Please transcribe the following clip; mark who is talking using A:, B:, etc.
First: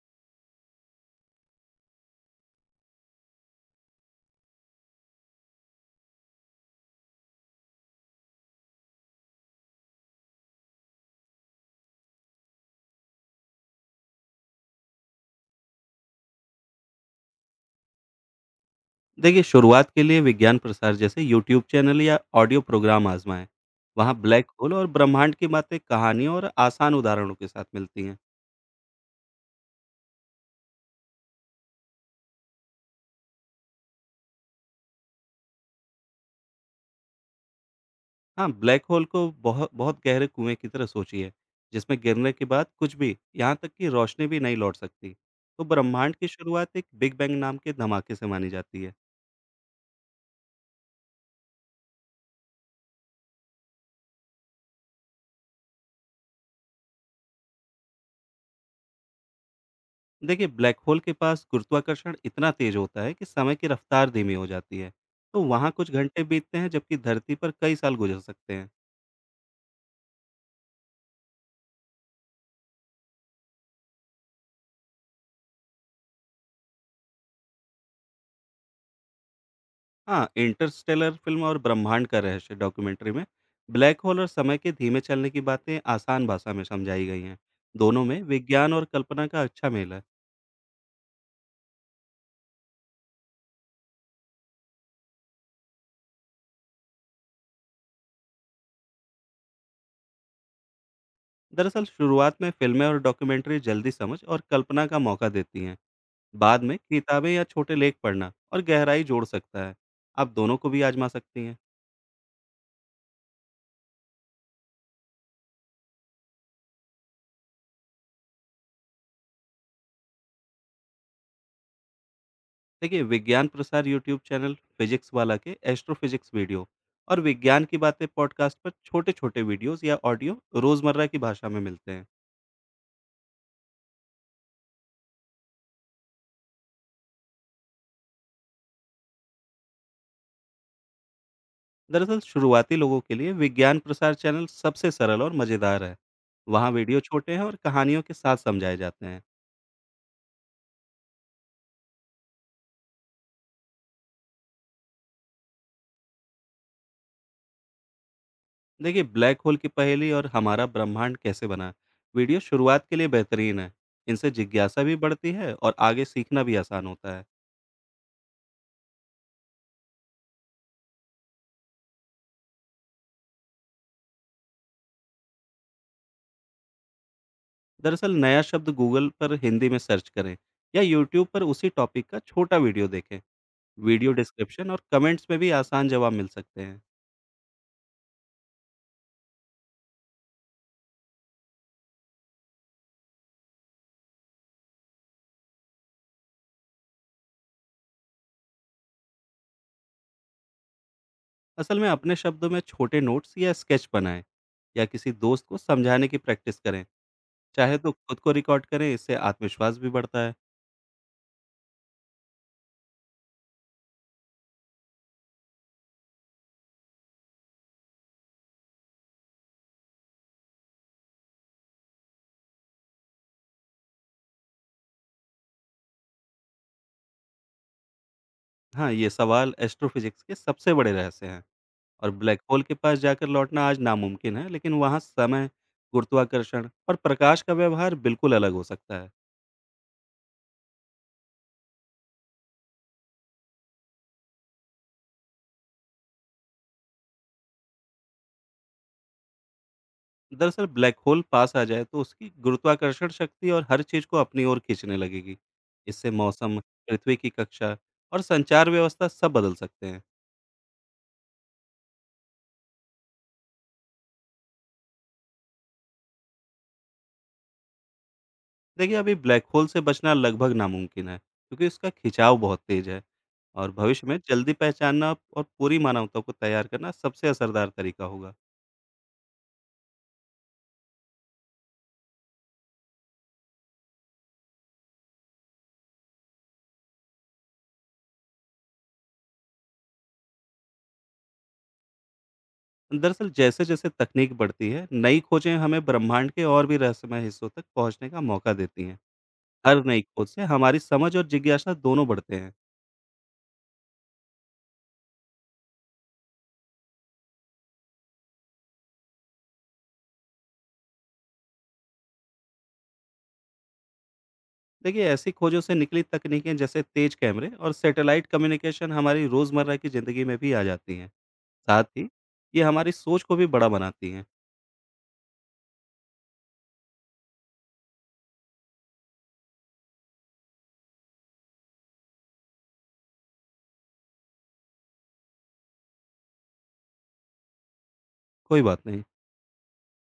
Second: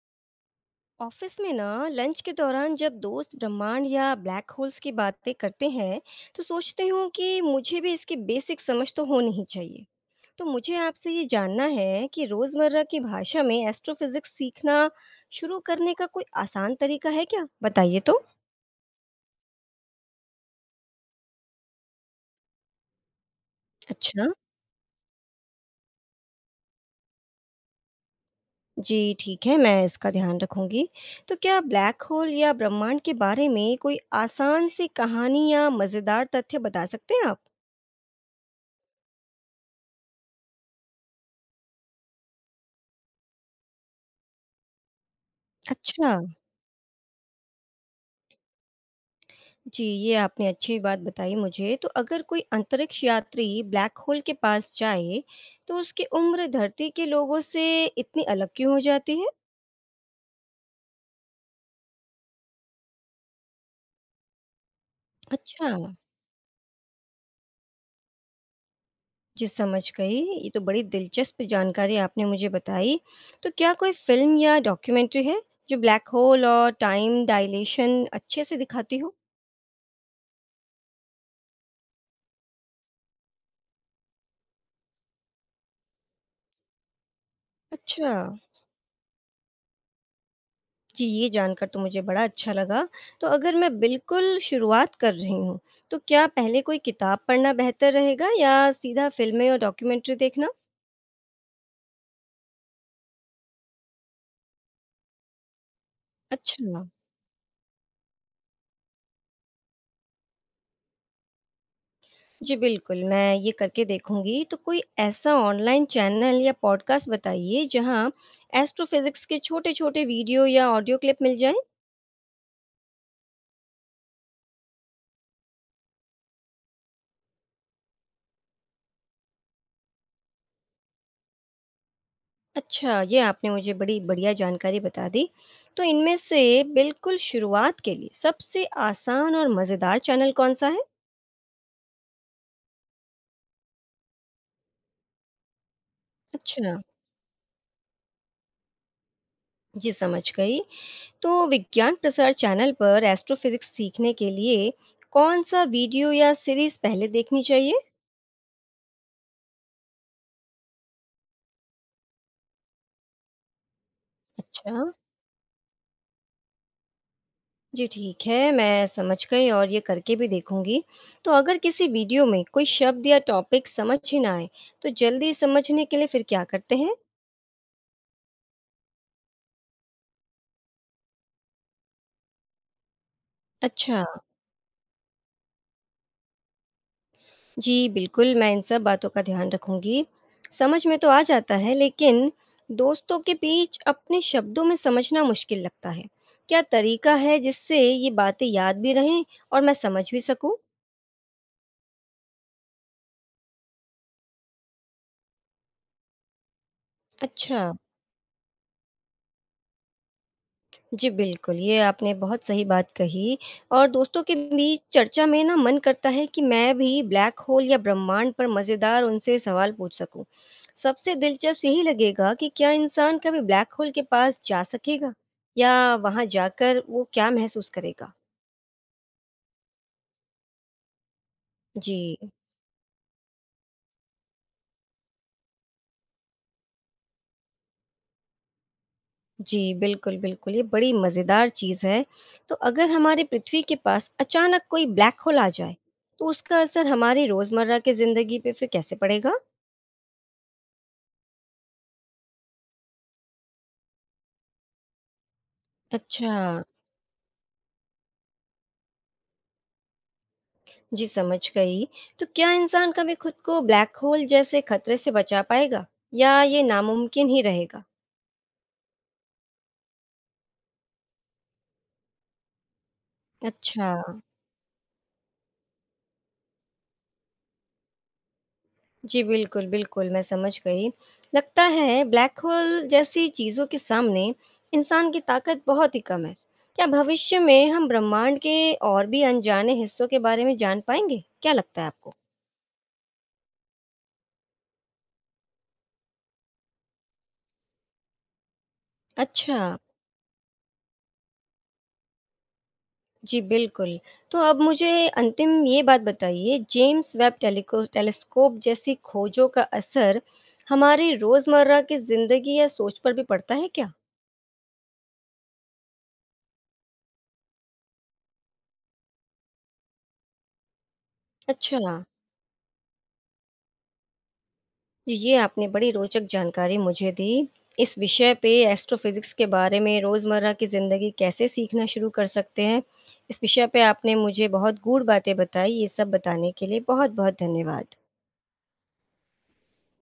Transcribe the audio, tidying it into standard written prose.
A: Office में ना lunch के दौरान जब दोस्त ब्रह्मांड या ब्लैक होल्स की बातें करते हैं तो सोचते हूँ कि मुझे भी इसकी बेसिक समझ तो होनी ही चाहिए। तो मुझे आपसे ये जानना है कि रोजमर्रा की भाषा में एस्ट्रोफिजिक्स सीखना शुरू करने का कोई आसान तरीका है क्या, बताइए तो।
B: देखिए, शुरुआत के लिए विज्ञान प्रसार जैसे यूट्यूब चैनल या ऑडियो प्रोग्राम आजमाएं। वहाँ
A: अच्छा।
B: ब्लैक होल और ब्रह्मांड की बातें कहानियों और आसान उदाहरणों के साथ मिलती हैं।
A: जी ठीक है, मैं इसका ध्यान रखूंगी। तो क्या ब्लैक होल या ब्रह्मांड के बारे में कोई आसान सी कहानी या मजेदार तथ्य बता सकते हैं आप?
B: हाँ, ब्लैक होल को बहुत बहुत गहरे कुएं की तरह सोचिए, जिसमें गिरने के बाद कुछ भी, यहाँ तक कि रोशनी भी नहीं लौट सकती। तो
A: अच्छा।
B: ब्रह्मांड की शुरुआत एक बिग बैंग नाम के धमाके से मानी जाती है।
A: जी, ये आपने अच्छी बात बताई मुझे। तो अगर कोई अंतरिक्ष यात्री ब्लैक होल के पास जाए, तो उसकी उम्र धरती के लोगों से इतनी अलग क्यों हो जाती है?
B: देखिए, ब्लैक होल के पास गुरुत्वाकर्षण इतना तेज होता है कि समय की रफ्तार धीमी हो जाती है। तो
A: अच्छा,
B: वहाँ कुछ घंटे बीतते हैं, जबकि धरती पर कई साल गुजर सकते हैं।
A: जी समझ गई। ये तो बड़ी दिलचस्प जानकारी आपने मुझे बताई। तो क्या कोई फ़िल्म या डॉक्यूमेंट्री है, जो ब्लैक होल और टाइम डायलेशन अच्छे से दिखाती हो?
B: हाँ, इंटरस्टेलर फ़िल्म और ब्रह्मांड का रहस्य डॉक्यूमेंट्री में ब्लैक होल और समय के धीमे चलने की बातें आसान भाषा में समझाई गई हैं। दोनों
A: अच्छा।
B: में विज्ञान और कल्पना का अच्छा मेल है।
A: जी, ये जानकर तो मुझे बड़ा अच्छा लगा। तो अगर मैं बिल्कुल शुरुआत कर रही हूँ, तो क्या पहले कोई किताब पढ़ना बेहतर रहेगा या सीधा फ़िल्में और डॉक्यूमेंट्री देखना?
B: दरअसल शुरुआत में फ़िल्में और डॉक्यूमेंट्री जल्दी समझ और कल्पना का मौका देती हैं। बाद में
A: अच्छा।
B: किताबें या छोटे लेख पढ़ना और गहराई जोड़ सकता है। आप दोनों को भी आज़मा सकती हैं।
A: जी, बिल्कुल, मैं ये करके देखूँगी। तो कोई ऐसा ऑनलाइन चैनल या पॉडकास्ट बताइए जहाँ एस्ट्रोफ़िज़िक्स के छोटे-छोटे वीडियो या ऑडियो क्लिप मिल जाएँ?
B: देखिए, विज्ञान प्रसार यूट्यूब चैनल, फिजिक्स वाला के एस्ट्रोफिजिक्स वीडियो और विज्ञान की बातें पॉडकास्ट पर छोटे-छोटे वीडियोज़ या ऑडियो रोज़मर्रा की भाषा में मिलते हैं।
A: अच्छा, ये आपने मुझे बड़ी बढ़िया जानकारी बता दी। तो इनमें से बिल्कुल शुरुआत के लिए सबसे आसान और मज़ेदार चैनल कौन-सा है?
B: दरअसल शुरुआती लोगों के लिए विज्ञान प्रसार चैनल सबसे सरल और मज़ेदार है। वहाँ
A: अच्छा।
B: वीडियो छोटे हैं और कहानियों के साथ समझाए जाते हैं।
A: जी, समझ गई। तो विज्ञान प्रसार चैनल पर एस्ट्रोफ़िज़िक्स सीखने के लिए कौन-सा वीडियो या सीरीज़ पहले देखनी चाहिए?
B: देखिए, ब्लैक होल की पहेली और हमारा ब्रह्मांड कैसे बना वीडियो शुरुआत के लिए बेहतरीन है। इनसे
A: अच्छा,
B: जिज्ञासा भी बढ़ती है और आगे सीखना भी आसान होता है।
A: जी ठीक है, मैं समझ गई और ये करके भी देखूँगी। तो अगर किसी वीडियो में कोई शब्द या टॉपिक समझ ही ना आए, तो जल्दी समझने के लिए फिर क्या करते हैं?
B: दरअसल नया शब्द गूगल पर हिंदी में सर्च करें या यूट्यूब पर उसी टॉपिक का छोटा वीडियो देखें।
A: अच्छा।
B: वीडियो डिस्क्रिप्शन और कमेंट्स में भी आसान जवाब मिल सकते हैं।
A: जी, बिल्कुल, मैं इन सब बातों का ध्यान रखूँगी। समझ में तो आ जाता है, लेकिन दोस्तों के बीच अपने शब्दों में समझना मुश्किल लगता है। क्या तरीका है जिससे ये बातें याद भी रहें और मैं समझ भी सकूँ?
B: असल में अपने शब्दों में छोटे नोट्स या स्केच बनाएं या किसी दोस्त को समझाने की प्रैक्टिस करें।
A: अच्छा।
B: चाहे तो खुद को रिकॉर्ड करें, इससे आत्मविश्वास भी बढ़ता है।
A: जी, बिल्कुल, ये आपने बहुत सही बात कही और दोस्तों के बीच चर्चा में ना मन करता है कि मैं भी ब्लैक होल या ब्रह्मांड पर मज़ेदार उनसे सवाल पूछ सकूं। सबसे दिलचस्प यही लगेगा कि क्या इंसान कभी ब्लैक होल के पास जा सकेगा या वहां जाकर वो क्या महसूस करेगा?
B: हाँ, ये सवाल एस्ट्रोफिजिक्स के सबसे बड़े रहस्य हैं।
A: जी,
B: और ब्लैक होल के पास जाकर लौटना आज नामुमकिन है, लेकिन वहाँ समय, गुरुत्वाकर्षण और प्रकाश का व्यवहार बिल्कुल अलग हो सकता है।
A: जी, बिल्कुल, ये बड़ी मज़ेदार चीज़ है। तो अगर हमारे पृथ्वी के पास अचानक कोई ब्लैक होल आ जाए, तो उसका असर हमारी रोज़मर्रा की ज़िंदगी पे फिर कैसे पड़ेगा?
B: दरअसल ब्लैक होल पास आ जाए तो उसकी गुरुत्वाकर्षण शक्ति और हर चीज को अपनी ओर खींचने लगेगी। इससे
A: अच्छा।
B: मौसम, पृथ्वी की कक्षा और संचार व्यवस्था सब बदल सकते हैं।
A: जी समझ गई। तो क्या इंसान कभी खुद को ब्लैक होल जैसे खतरे से बचा पाएगा या ये नामुमकिन ही रहेगा?
B: देखिए, अभी ब्लैक होल से बचना लगभग नामुमकिन है, क्योंकि उसका खिंचाव बहुत तेज़ है। और
A: अच्छा,
B: भविष्य में जल्दी पहचानना और पूरी मानवता को तैयार करना सबसे असरदार तरीका होगा।
A: जी बिल्कुल, मैं समझ गई। लगता है ब्लैक होल जैसी चीज़ों के सामने इंसान की ताकत बहुत ही कम है। क्या भविष्य में हम ब्रह्मांड के और भी अनजाने हिस्सों के बारे में जान पाएंगे? क्या लगता है आपको?
B: दरअसल जैसे-जैसे तकनीक बढ़ती है, नई खोजें हमें ब्रह्मांड के और भी रहस्यमय हिस्सों तक पहुँचने का मौका देती हैं।
A: अच्छा।
B: हर नई खोज से हमारी समझ और जिज्ञासा दोनों बढ़ते हैं।
A: जी, बिल्कुल। तो अब मुझे अंतिम ये बात बताइए, जेम्स वेब टेलिको टेलीस्कोप जैसी खोजों का असर हमारी रोज़मर्रा की ज़िंदगी या सोच पर भी पड़ता है क्या?
B: देखिए, ऐसी खोजों से निकली तकनीकें जैसे तेज कैमरे और सैटेलाइट कम्युनिकेशन हमारी रोज़मर्रा की ज़िंदगी में भी आ जाती हैं। साथ
A: अच्छा।
B: ही, ये हमारी सोच को भी बड़ा बनाती हैं।
A: जी, ये आपने बड़ी रोचक जानकारी मुझे दी। इस विषय पे एस्ट्रोफ़िज़िक्स के बारे में रोज़मर्रा की ज़िंदगी कैसे सीखना शुरू कर सकते हैं, इस विषय पे आपने मुझे बहुत गूढ़ बातें बताई। ये सब बताने के लिए बहुत-बहुत धन्यवाद।
B: कोई बात नहीं।